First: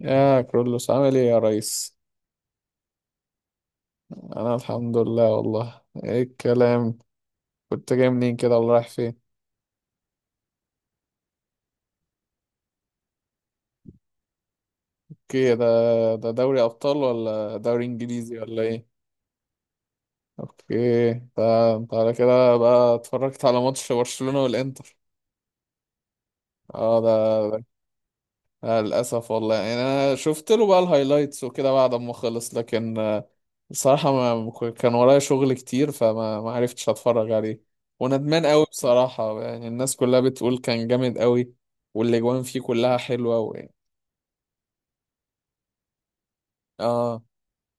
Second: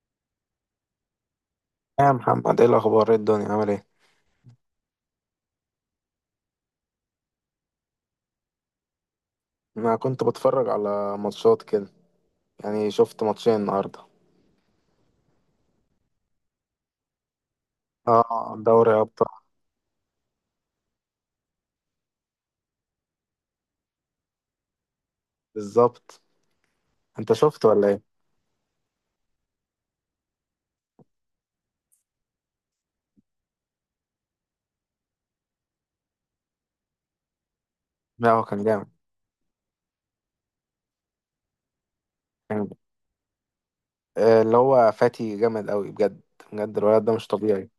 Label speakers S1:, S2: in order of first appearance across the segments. S1: يا كرولوس، عامل ايه يا ريس؟
S2: يا محمد، ايه الاخبار؟ ايه الدنيا عامل ايه؟
S1: انا الحمد لله. والله ايه الكلام؟ كنت جاي منين كده ولا رايح فين؟
S2: انا كنت بتفرج على ماتشات كده، يعني شفت ماتشين النهارده.
S1: اوكي. ده ده دوري ابطال ولا دوري انجليزي
S2: اه،
S1: ولا ايه؟
S2: دوري ابطال.
S1: اوكي، ده انت على كده بقى اتفرجت على ماتش برشلونة والانتر.
S2: بالظبط.
S1: اه ده.
S2: انت شفت ولا ايه؟
S1: آه، للأسف والله، أنا شفت له بقى الهايلايتس وكده بعد ما خلص، لكن بصراحة ما ك- كان ورايا شغل كتير، فما ما عرفتش أتفرج عليه،
S2: لا هو
S1: وندمان قوي
S2: كان جامد.
S1: بصراحة. يعني الناس كلها بتقول كان جامد قوي، والأجوان فيه
S2: كان
S1: كلها حلوة
S2: اللي هو فاتي جامد قوي بجد. بجد الولد ده
S1: آه،
S2: مش طبيعي،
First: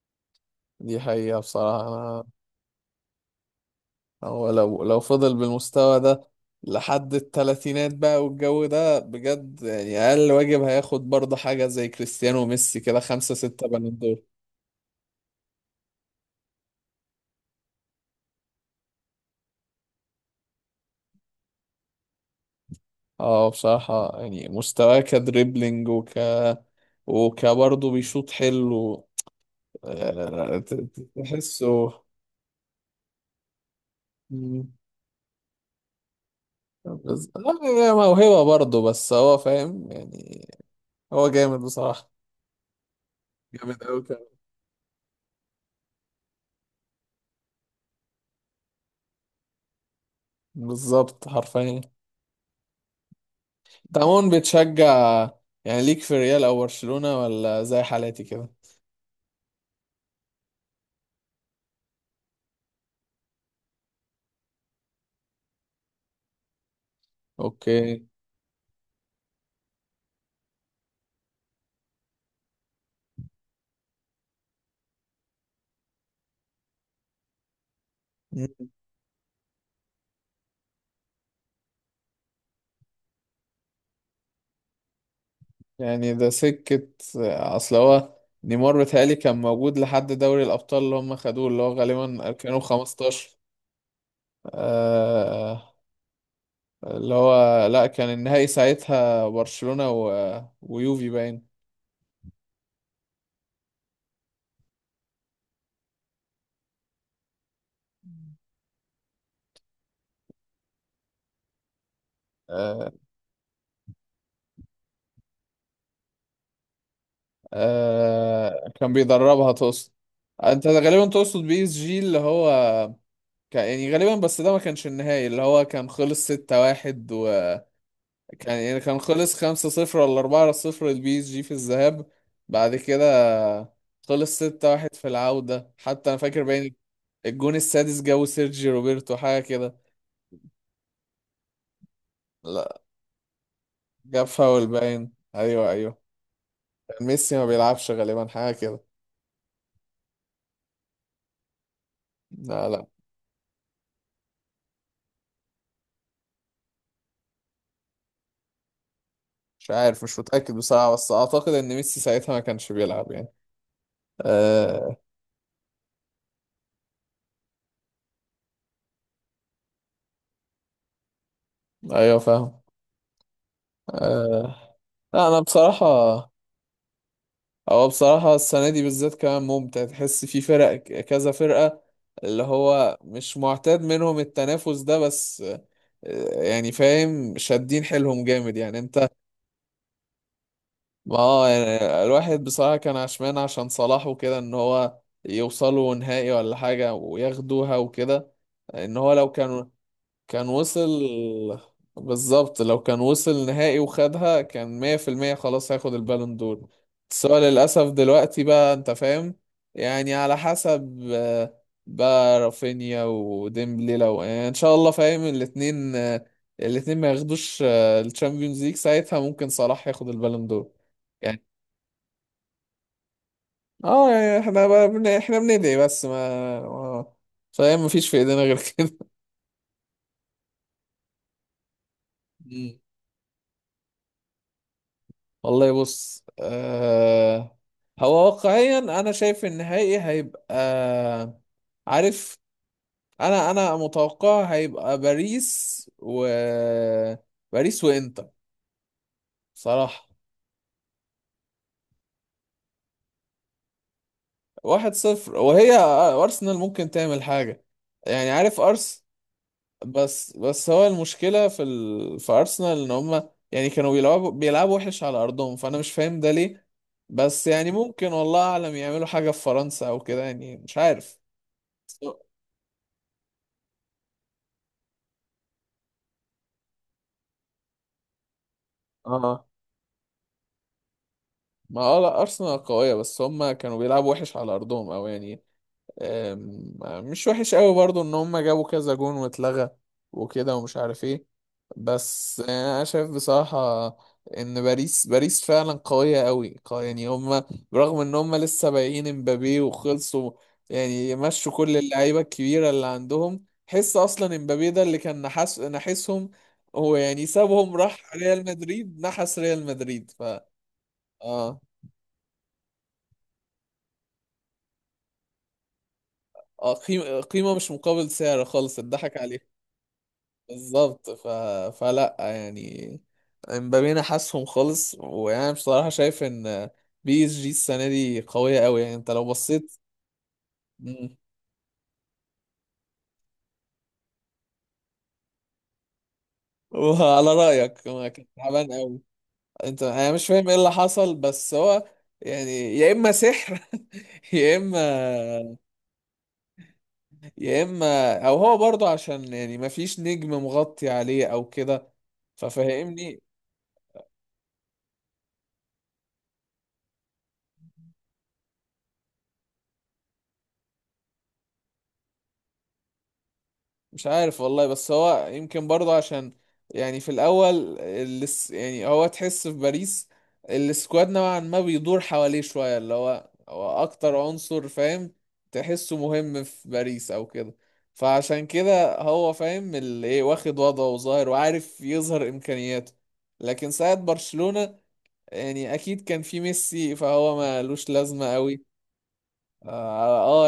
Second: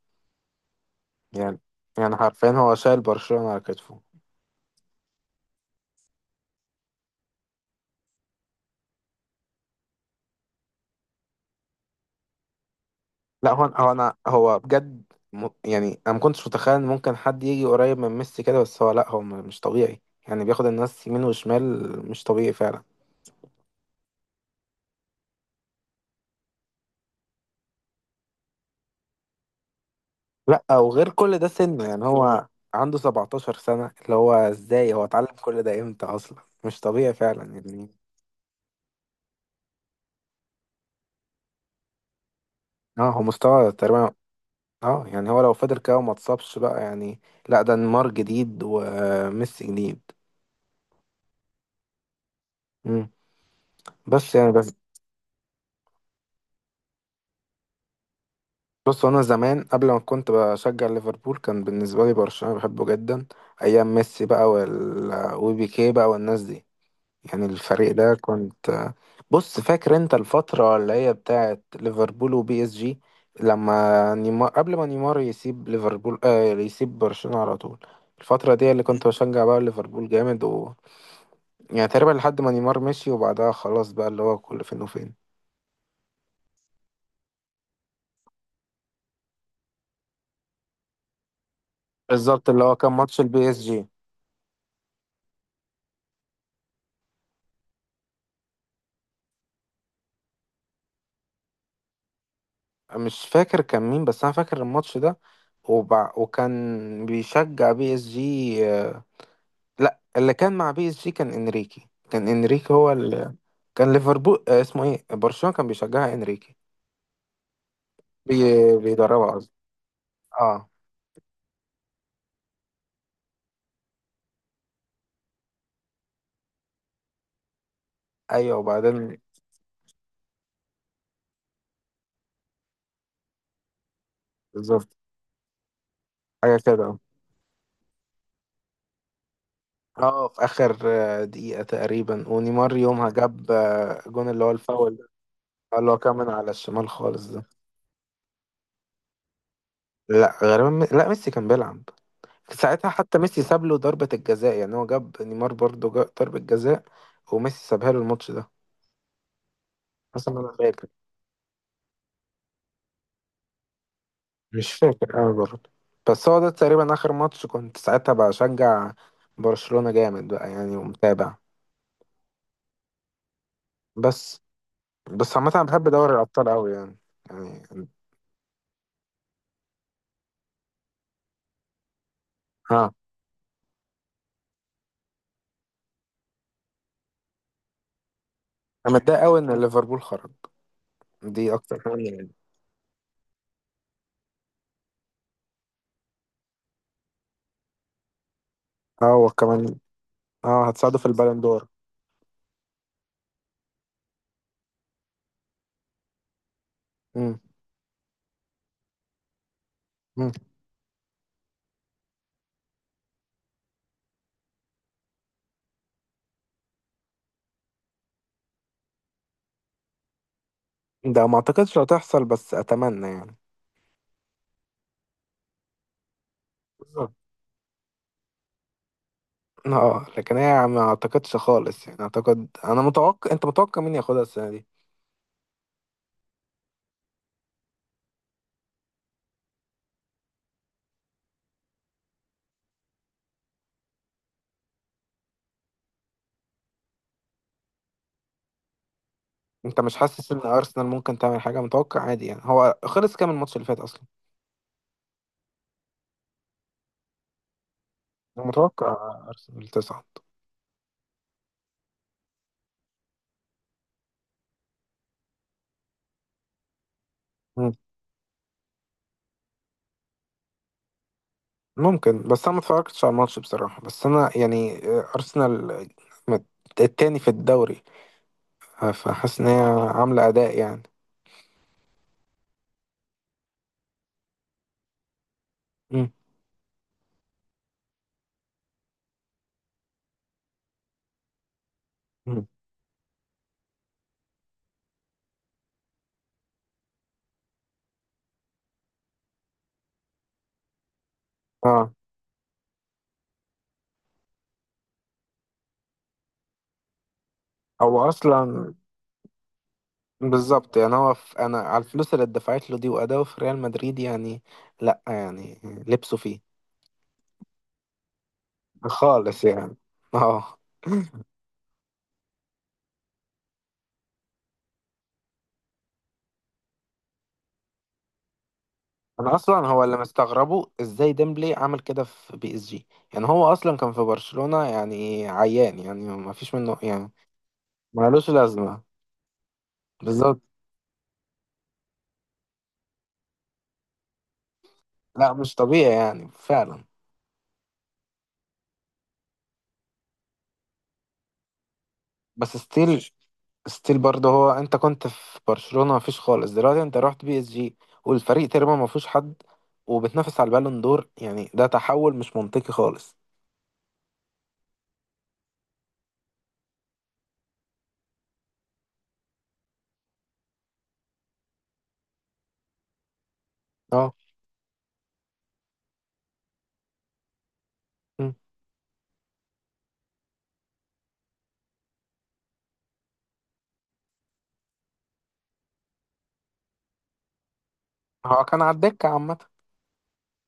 S1: دي حقيقة
S2: يعني
S1: بصراحة. أنا
S2: حرفيا هو شايل برشلونة على كتفه.
S1: هو لو فضل بالمستوى ده لحد التلاتينات بقى والجو ده بجد، يعني أقل واجب هياخد برضه حاجة زي كريستيانو وميسي كده، خمسة
S2: لا هو
S1: ستة
S2: هو
S1: بالون
S2: انا
S1: دور.
S2: هو بجد. يعني انا ما كنتش متخيل إن ممكن حد يجي قريب من ميسي كده، بس هو لا مش طبيعي. يعني بياخد الناس يمين وشمال، مش طبيعي فعلا.
S1: اه بصراحة، يعني مستواه كدريبلينج وكبرضه بيشوط حلو. آه،
S2: لا وغير كل ده سنه،
S1: تحسه.
S2: يعني هو عنده 17 سنة. اللي هو
S1: مم.
S2: ازاي هو اتعلم كل ده؟ امتى اصلا؟ مش طبيعي فعلا
S1: هي
S2: يعني.
S1: موهبة برضه، بس هو فاهم يعني. هو جامد بصراحة،
S2: اه هو مستوى
S1: جامد أوي
S2: تقريبا.
S1: كمان.
S2: اه يعني هو لو فضل كده وما اتصابش بقى، يعني لا ده نيمار جديد وميسي جديد.
S1: بالظبط حرفيا.
S2: مم.
S1: انت
S2: بس
S1: عموما
S2: يعني بس
S1: بتشجع يعني، ليك في ريال أو برشلونة، ولا زي حالاتي كده؟
S2: بص انا زمان قبل ما كنت بشجع ليفربول، كان بالنسبة لي برشلونة بحبه جدا، ايام ميسي بقى وبيكيه بقى والناس دي. يعني الفريق
S1: اوكي.
S2: ده كنت. بص، فاكر انت الفترة اللي هي بتاعت ليفربول وبي اس جي، لما نيمار قبل ما نيمار يسيب ليفربول، آه يسيب برشلونة على طول. الفترة دي اللي كنت بشجع بقى ليفربول جامد، و يعني تقريبا لحد ما نيمار مشي وبعدها خلاص بقى، اللي هو كل فين وفين.
S1: يعني ده سكة. أصل هو نيمار بيتهيألي كان موجود لحد دوري الأبطال اللي هم خدوه، اللي هو غالبا
S2: بالظبط، اللي هو كان ماتش
S1: 2015.
S2: البي اس جي.
S1: آه، اللي هو لأ، كان النهائي ساعتها برشلونة ويوفي باين.
S2: مش فاكر كان مين بس انا فاكر الماتش ده. وكان بيشجع بي اس جي، لا اللي كان مع بي اس جي كان انريكي. كان انريكي
S1: آه.
S2: هو كان ليفربول، اسمه ايه، برشلونة كان بيشجعها انريكي. بي...
S1: آه، كان
S2: بيدربها
S1: بيدربها
S2: قصدي.
S1: تقصد. أنت
S2: اه.
S1: ده غالبا تقصد بي إس جي، اللي هو يعني غالبا، بس ده ما كانش النهائي اللي هو كان خلص 6-1.
S2: ايوه،
S1: كان يعني كان
S2: وبعدين؟
S1: خلص 5-0 ولا 4-0 للبي اس جي في الذهاب، بعد كده خلص 6-1
S2: بالظبط.
S1: في العودة. حتى أنا فاكر
S2: حاجة
S1: باين
S2: كده.
S1: الجون السادس جابه سيرجي روبرتو حاجة كده.
S2: اه في اخر دقيقة تقريبا ونيمار
S1: لا،
S2: يومها جاب
S1: جاب
S2: جون، اللي هو
S1: فاول
S2: الفاول ده،
S1: باين، أيوه
S2: اللي
S1: أيوه.
S2: هو كان من على الشمال
S1: كان
S2: خالص
S1: ميسي
S2: ده.
S1: ما بيلعبش غالبا حاجة كده.
S2: لا غالبا لا ميسي كان بيلعب
S1: لا،
S2: ساعتها، حتى ميسي ساب له ضربة الجزاء. يعني هو جاب نيمار برضه، جاب ضربة جزاء وميسي سابها له الماتش ده،
S1: مش عارف، مش
S2: حسب ما انا
S1: متأكد
S2: فاكر.
S1: بصراحة، بس أعتقد إن ميسي ساعتها ما كانش بيلعب يعني.
S2: مش
S1: آه.
S2: فاكر قوي برضه. بس هو ده تقريبا آخر ماتش كنت ساعتها بشجع برشلونة جامد بقى، يعني ومتابع.
S1: أيوه فاهم.
S2: بس
S1: آه. لا
S2: بس
S1: أنا
S2: عامة أنا
S1: بصراحة،
S2: بحب دوري الأبطال قوي يعني،
S1: هو
S2: يعني
S1: بصراحة السنة دي بالذات كمان ممتع، تحس في فرق كذا فرقة اللي
S2: اه.
S1: هو مش معتاد منهم التنافس ده. بس آه، يعني فاهم، شادين حيلهم جامد يعني
S2: أنا
S1: انت.
S2: متضايق قوي إن ليفربول خرج،
S1: ما هو
S2: دي أكتر حاجة
S1: يعني
S2: يعني.
S1: الواحد بصراحة كان عشمان عشان صلاح وكده، ان هو يوصلوا نهائي ولا حاجة وياخدوها وكده، ان هو
S2: اه
S1: لو كانوا
S2: وكمان
S1: كان
S2: اه
S1: وصل.
S2: هتساعده في البالون دور.
S1: بالظبط، لو كان وصل نهائي وخدها كان مية في المية خلاص هياخد البالون دور. بس هو
S2: مم.
S1: للأسف دلوقتي بقى أنت فاهم، يعني
S2: مم.
S1: على حسب آه، بقى رافينيا وديمبلي لو يعني إن شاء الله فاهم الاتنين آه، الاتنين ما ياخدوش الشامبيونز ليج ساعتها ممكن صلاح ياخد البالون دور.
S2: ده ما
S1: يعني
S2: أعتقدش هتحصل بس أتمنى يعني.
S1: اه، يعني احنا بقى احنا بندعي، بس ما ما-
S2: بالظبط.
S1: فاهم، مفيش في ايدينا غير كده.
S2: اه لكن هي ما أعتقدش خالص يعني. أعتقد، أنا متوقع، أنت متوقع مين ياخدها السنة دي؟
S1: والله بص آه، هو واقعيا انا شايف النهائي هيبقى، عارف، انا متوقع هيبقى باريس باريس وانتر
S2: انت مش
S1: صراحة.
S2: حاسس ان ارسنال ممكن تعمل حاجه؟ متوقع عادي يعني. هو خلص كام الماتش اللي فات اصلا؟
S1: واحد صفر، وهي آه، ارسنال ممكن تعمل حاجة. يعني
S2: أنا
S1: عارف،
S2: متوقع ارسنال تصعد.
S1: بس هو المشكلة في في ارسنال ان هما يعني كانوا بيلعبوا وحش على ارضهم، فانا مش فاهم ده ليه. بس يعني
S2: مم.
S1: ممكن والله اعلم يعملوا حاجة في فرنسا او كده يعني، مش عارف.
S2: ممكن، بس انا ما اتفرجتش على الماتش بصراحه. بس انا يعني ارسنال مت- التاني في الدوري، فحاسس
S1: اه،
S2: ان هي عامله اداء يعني.
S1: ما اه لا، ارسنال قويه، بس هم كانوا بيلعبوا وحش على ارضهم او يعني
S2: مم.
S1: آم، مش وحش قوي برضو ان هم جابوا كذا جون واتلغى وكده، ومش عارف ايه. بس
S2: مم.
S1: انا شايف بصراحه ان باريس فعلا قويه قوي قوية يعني. هم برغم ان هم لسه بايعين امبابي وخلصوا، يعني مشوا كل
S2: اه
S1: اللعيبه الكبيره اللي عندهم، حس اصلا امبابي ده اللي كان نحسهم. هو يعني سابهم
S2: هو
S1: راح ريال
S2: اصلا.
S1: مدريد، نحس ريال مدريد. ف
S2: بالظبط، يعني هو في انا
S1: اه،
S2: على الفلوس اللي اتدفعت له دي واداؤه في ريال مدريد، يعني لا يعني لبسه فيه
S1: اه قيمة مش مقابل سعر خالص، اتضحك عليه.
S2: خالص يعني. اه.
S1: بالظبط. فلا يعني، امبابي انا حاسهم خالص. وانا بصراحة شايف ان بي اس جي السنة دي قوية قوي، يعني انت لو
S2: انا اصلا
S1: بصيت.
S2: هو اللي مستغربه، ازاي
S1: مم.
S2: ديمبلي عمل كده في بي اس جي؟ يعني هو اصلا كان في برشلونة يعني عيان، يعني ما فيش منه يعني،
S1: وعلى رأيك، ما كان
S2: مالوش
S1: تعبان
S2: لازمة.
S1: قوي؟ انت انا مش
S2: بالظبط.
S1: فاهم ايه اللي حصل، بس هو يعني يا اما سحر يا اما،
S2: لا مش طبيعي يعني فعلا.
S1: يا اما او هو برضه عشان يعني ما فيش نجم مغطي عليه او كده،
S2: بس ستيل،
S1: ففهمني.
S2: ستيل برضه، هو انت كنت في برشلونة ما فيش خالص، دلوقتي انت رحت بي اس جي والفريق تقريبا ما فيهوش حد وبتنافس على البالون دور. يعني ده تحول مش منطقي خالص.
S1: مش عارف والله، بس هو يمكن برضه عشان يعني في الاول، يعني هو تحس في باريس السكواد نوعا ما بيدور حواليه شويه، اللي هو هو
S2: اه.
S1: اكتر عنصر فاهم، تحسه مهم في باريس او كده،
S2: مم.
S1: فعشان كده هو فاهم اللي ايه، واخد وضعه وظاهر وعارف يظهر امكانياته. لكن ساعة برشلونة، يعني اكيد كان في ميسي فهو مالوش لازمه
S2: هو كان
S1: قوي.
S2: على الدكة عامة.
S1: اه.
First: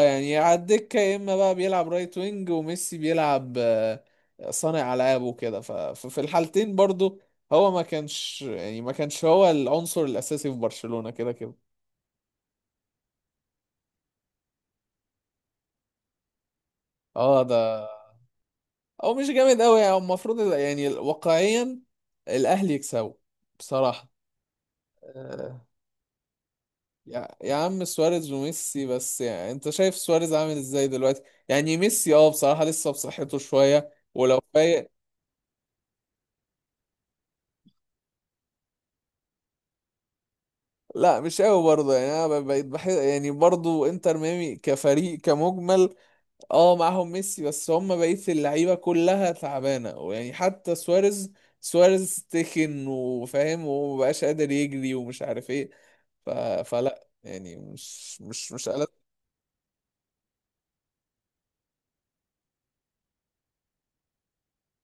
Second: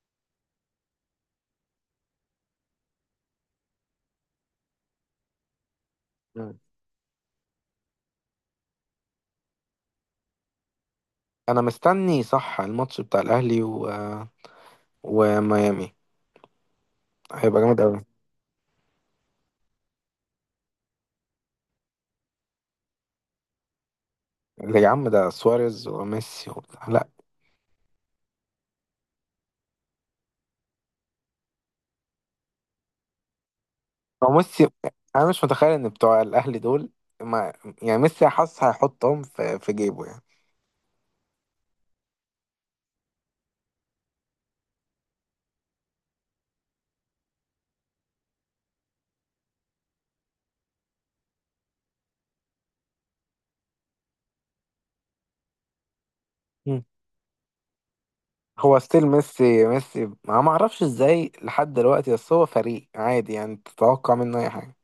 S1: آه، يعني على الدكة، يا اما بقى بيلعب رايت وينج، وميسي بيلعب آه، صانع العاب وكده. ففي
S2: مم.
S1: الحالتين برضو هو ما كانش هو العنصر الاساسي في برشلونة كده كده.
S2: انا مستني صح الماتش بتاع الاهلي وميامي.
S1: اه ده.
S2: هيبقى جامد قوي.
S1: او مش جامد قوي يعني، المفروض يعني واقعيا الاهلي يكسبوا بصراحة.
S2: يا عم ده
S1: آه،
S2: سواريز وميسي وبتاع، لا.
S1: يا يا عم، سواريز وميسي، بس يعني انت شايف سواريز عامل ازاي دلوقتي؟ يعني ميسي اه بصراحة لسه بصحته شوية
S2: هو
S1: ولو
S2: ميسي،
S1: فايق.
S2: انا مش متخيل ان بتوع الاهلي دول ما، يعني ميسي حاسس هيحطهم في جيبه يعني.
S1: لا مش قوي برضه يعني، انا بقيت بحس يعني برضه انتر ميامي كفريق كمجمل. اه معاهم ميسي، بس هم بقيت اللعيبه كلها تعبانه، ويعني حتى سواريز، سواريز تخن وفاهم ومبقاش قادر يجري ومش عارف ايه. ف...
S2: مم.
S1: فلا يعني، مش
S2: هو ستيل ميسي، ميسي ما اعرفش ازاي لحد دلوقتي، بس هو فريق عادي يعني تتوقع منه اي حاجه.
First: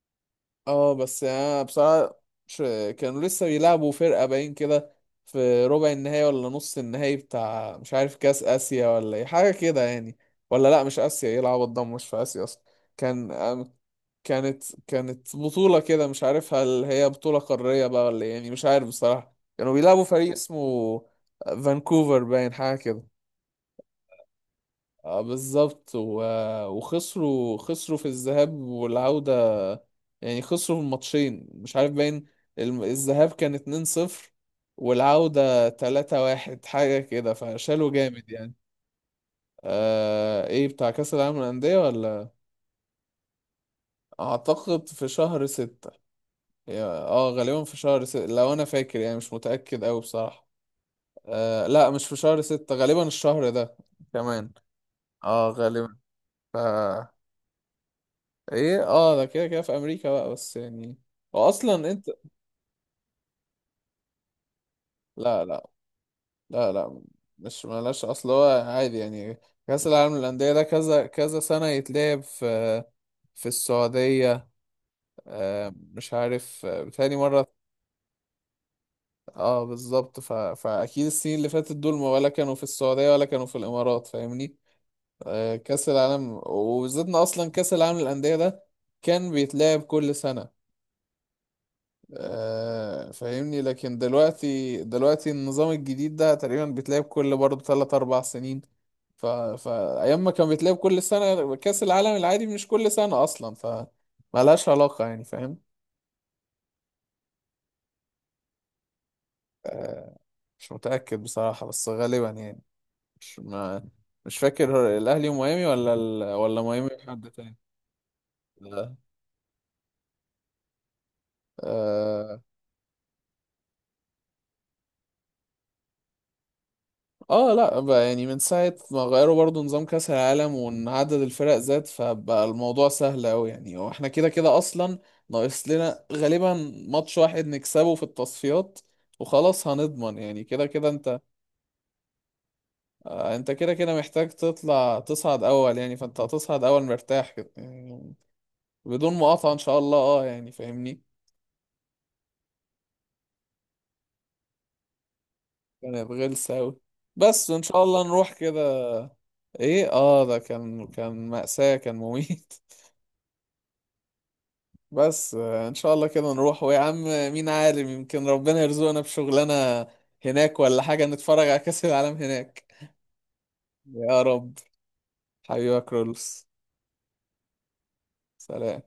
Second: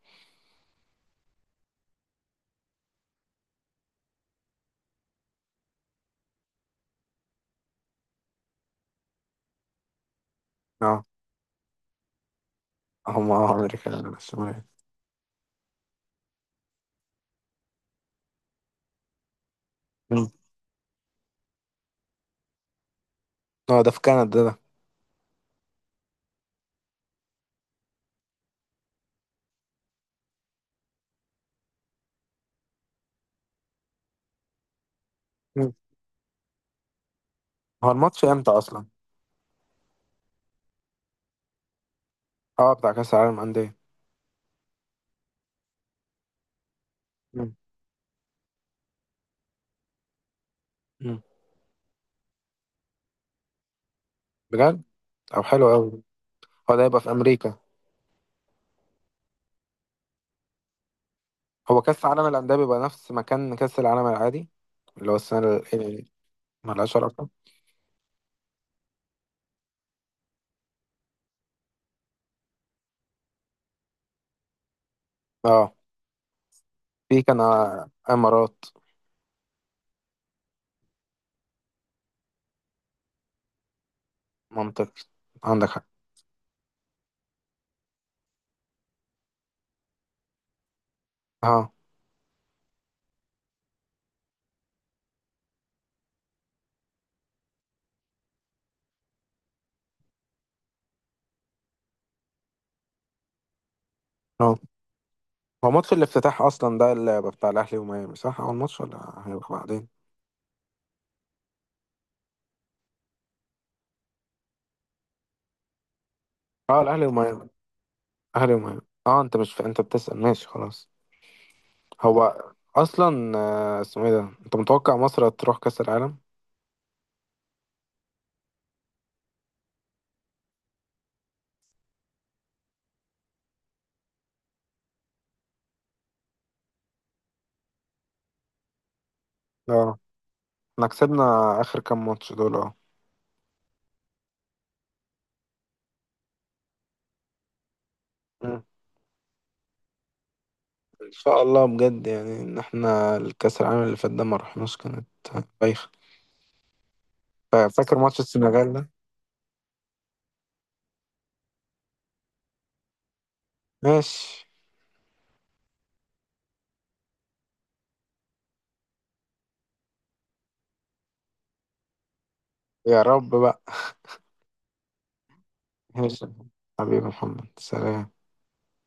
S1: اه. بس يعني انا بصراحة مش، كانوا لسه بيلعبوا فرقة باين كده في ربع النهائي ولا نص النهائي بتاع مش عارف كاس اسيا ولا ايه حاجة كده يعني، ولا لا مش
S2: اه.
S1: اسيا، ايه العبط ده، مش في اسيا اصلا. كان
S2: هم اه
S1: أم-
S2: امريكا
S1: كانت
S2: الشمالية.
S1: كانت بطولة كده مش عارف هل هي بطولة قارية بقى ولا إيه، يعني مش عارف بصراحة. كانوا بيلعبوا
S2: مم.
S1: فريق اسمه فانكوفر باين حاجة كده.
S2: اه ده في كندا ده.
S1: اه بالظبط، وخسروا خسروا في الذهاب والعودة، يعني خسروا الماتشين مش عارف باين، الذهاب كان 2-0 والعودة
S2: مم.
S1: 3-1 حاجة كده،
S2: هو
S1: فشالوا
S2: الماتش
S1: جامد
S2: امتى
S1: يعني.
S2: اصلا؟
S1: آه، ايه بتاع كأس العالم للأندية ولا،
S2: اه بتاع كاس العالم انديه.
S1: أعتقد في شهر ستة. اه
S2: مم.
S1: غالبا في شهر ستة لو أنا فاكر، يعني مش متأكد أوي بصراحة.
S2: مم.
S1: آه لا مش في شهر ستة، غالبا الشهر ده كمان.
S2: بجد؟ طب
S1: اه
S2: حلو
S1: غالبا.
S2: قوي.
S1: ف
S2: هو ده هيبقى في امريكا.
S1: ايه، اه ده كده كده في أمريكا بقى، بس يعني هو
S2: هو
S1: أصلا
S2: كأس
S1: أنت.
S2: العالم الأندية بيبقى نفس مكان كأس العالم العادي، اللي هو
S1: لا
S2: السنة
S1: لا.
S2: يعني،
S1: لا
S2: ملهاش
S1: لا.
S2: علاقة.
S1: مش ملاش، اصل هو عادي يعني. كأس العالم للأندية ده كذا كذا سنة يتلعب في في السعودية، آه،
S2: اه
S1: مش عارف، آه، بتهيألي
S2: في كان
S1: مرة.
S2: إمارات.
S1: اه بالظبط. فأكيد السنين اللي فاتت دول، ما ولا كانوا في السعودية ولا كانوا في الإمارات، فاهمني.
S2: منطقي.
S1: آه،
S2: عندك حق.
S1: كأس العالم، وبالذات إن أصلا كأس العالم للأندية ده كان بيتلعب كل سنة.
S2: اه.
S1: آه، فاهمني، لكن دلوقتي دلوقتي النظام الجديد ده تقريبا بيتلعب كل برضه تلات أربع سنين. فأيام ما كان بيتلعب كل سنة، كأس العالم العادي مش كل سنة أصلا، ف
S2: اه.
S1: ملهاش علاقة يعني فاهم.
S2: هو ماتش الافتتاح أصلا ده اللي هيبقى بتاع الأهلي وميامي صح؟ أول ماتش ولا هيبقى بعدين؟
S1: آه، مش متأكد بصراحة، بس غالبا يعني، مش ما... مش فاكر هو الأهلي وميامي ولا
S2: اه
S1: ميامي.
S2: الأهلي وميامي. الأهلي وميامي.
S1: لا.
S2: اه أنت مش أنت بتسأل، ماشي خلاص.
S1: آه.
S2: هو أصلا اسمه إيه ده، أنت متوقع مصر تروح كأس العالم؟
S1: اه لا بقى، يعني من ساعة ما غيروا برضو نظام كأس العالم، وإن عدد الفرق زاد، فبقى الموضوع سهل أوي يعني، واحنا كده كده أصلا ناقص لنا غالبا ماتش واحد نكسبه في التصفيات وخلاص
S2: اه.
S1: هنضمن، يعني كده
S2: احنا
S1: كده انت.
S2: كسبنا آخر كام ماتش دول؟
S1: آه، انت كده كده محتاج تطلع تصعد اول يعني، فانت هتصعد اول مرتاح كده يعني،
S2: اه
S1: بدون مقاطعة ان شاء الله. اه يعني فاهمني.
S2: ان شاء الله بجد، يعني ان احنا الكاس العالم اللي فات ده ما رحناش، كانت بايخه.
S1: كانت غلسة اوي، بس وان شاء
S2: فاكر
S1: الله
S2: ماتش
S1: نروح
S2: السنغال ده؟
S1: كده. ايه اه ده، كان كان مأساة، كان مميت.
S2: ماشي.
S1: بس آه، ان شاء الله كده نروح، ويا عم مين عالم يمكن ربنا يرزقنا بشغلانة هناك ولا حاجة نتفرج على كأس العالم هناك.
S2: يا رب بقى.
S1: يا رب. حبيبك
S2: ماشي.
S1: رولس.
S2: حبيبي محمد، سلام.
S1: سلام.